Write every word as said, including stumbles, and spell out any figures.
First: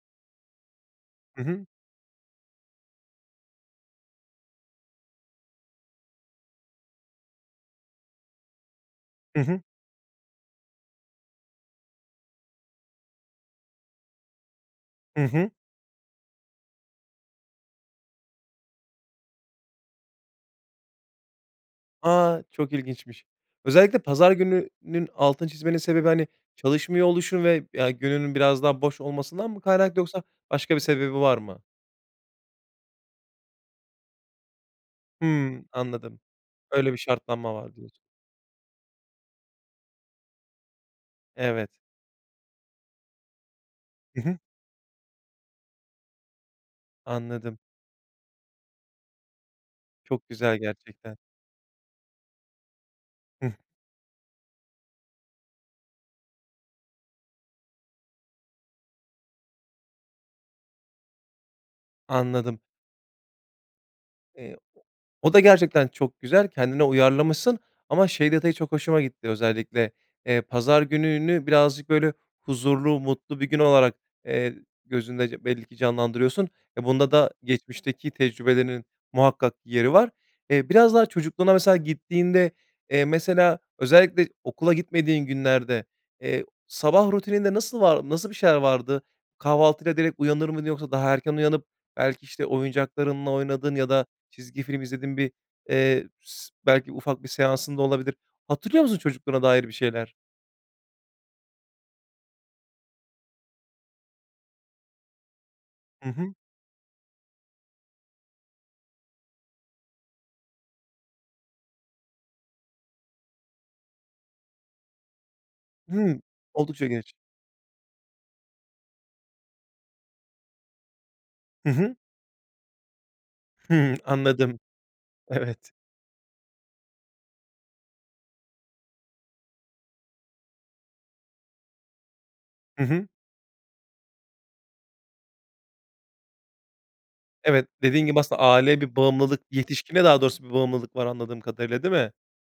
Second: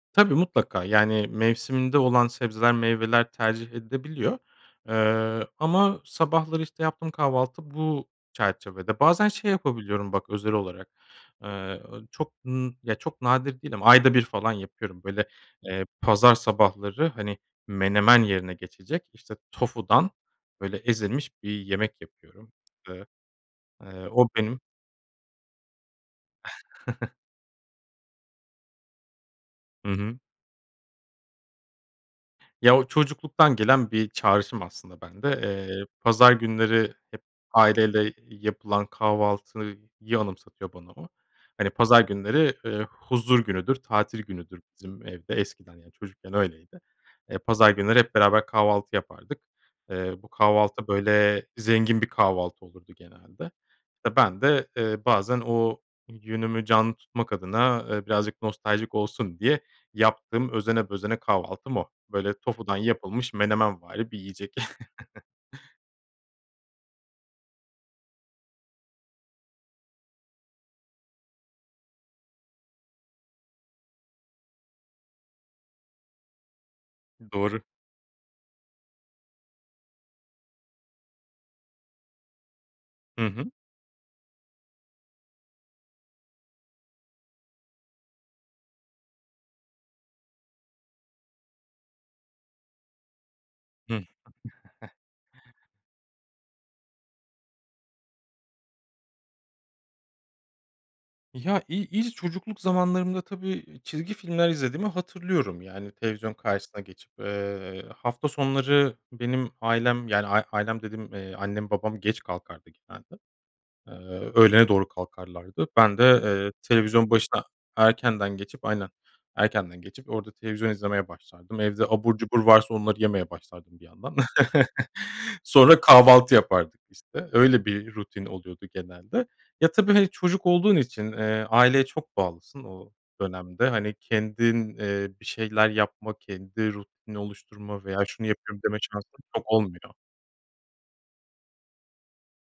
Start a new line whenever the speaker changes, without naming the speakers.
Tabii, mutlaka, yani,
Hı hı.
mevsiminde olan sebzeler meyveler tercih edilebiliyor. Eee, ama sabahları işte yaptığım kahvaltı bu çerçevede. Bazen
Hı
şey
hı.
yapabiliyorum bak özel olarak. Eee, o çok n çok nadir değil ama ayda bir falan yapıyorum.
Hı
Böyle,
hı.
eee, pazar sabahları hani menemen yerine geçecek, işte, tofudan, böyle, ezilmiş bir yemek
A,
yapıyorum.
çok
Eee,
ilginçmiş. Özellikle
eee, o
pazar
benim
gününün altını çizmenin sebebi, hani, çalışmıyor oluşun ve, ya, gününün biraz daha boş olmasından mı
Hı
kaynak
hı.
yoksa başka bir sebebi var mı?
Ya, o çocukluktan gelen bir çağrışım aslında bende.
Hımm,
Eee,
anladım.
pazar
Öyle
günleri
bir
hep
şartlanma var diyorsun.
aileyle yapılan kahvaltıyı anımsatıyor bana o.
Evet.
Hani pazar günleri, eee, huzur günüdür,
Hı
tatil
hı.
günüdür bizim evde eskiden çocukken öyleydi. Eee,
Anladım.
pazar günleri hep beraber kahvaltı yapardık. Eee, bu
Çok güzel
kahvaltı
gerçekten.
böyle zengin bir kahvaltı olurdu
Hıh.
genelde. Ben de, eee, bazen o yönümü canlı tutmak adına, e, birazcık nostaljik olsun diye yaptığım özene bezene kahvaltım o. Böyle
Anladım.
tofudan yapılmış menemenvari bir yiyecek.
Eee, o o da gerçekten çok güzel. Kendine uyarlamışsın ama şey detayı çok hoşuma gitti: Özellikle, eee, pazar gününü birazcık böyle huzurlu, mutlu bir gün olarak, eee, gözünde belli ki canlandırıyorsun. Bunda da
Doğru.
geçmişteki tecrübelerinin muhakkak yeri var. Eee, biraz daha çocukluğuna mesela gittiğinde, eee,
Hı hı.
mesela özellikle okula gitmediğin günlerde, eee, sabah rutininde nasıl var nasıl bir şeyler vardı? Kahvaltıyla direkt uyanır mıydın? Yoksa daha erken uyanıp belki, işte, oyuncaklarınla oynadın ya
Hı.
da çizgi film izlediğin bir, eee, s belki ufak bir seansın da olabilir. Hatırlıyor musun, çocukluğuna dair bir şeyler?
Ya i i ilk çocukluk zamanlarımda tabii çizgi filmler izlediğimi hatırlıyorum yani
Hı
televizyon
hı.
karşısına geçip, eee, hafta sonları benim ailem yani ailem dediğim, eee, annem babam geç kalkardı genelde. Eee, öğlene doğru kalkarlardı. Ben de,
Hıı.
eee,
Oldukça
televizyon
geç.
başına erkenden geçip aynen erkenden geçip orada televizyon izlemeye başlardım.
Hı
Evde
hı.
abur cubur varsa onları yemeye başlardım bir
Hıı,
yandan.
anladım. Evet.
Sonra kahvaltı yapardık, işte, öyle bir rutin oluyordu genelde. Ya, tabii, hani, çocuk olduğun için, eee, aileye çok bağlısın
Hı
o
hı.
dönemde. Hani kendin, eee, bir şeyler yapma, kendi rutinini
Evet,
oluşturma veya
dediğin gibi
şunu
aslında
yapıyorum deme
aileye bir
şansın
bağımlılık,
çok olmuyor.
yetişkine daha doğrusu bir bağımlılık var anladığım kadarıyla. Değil mi?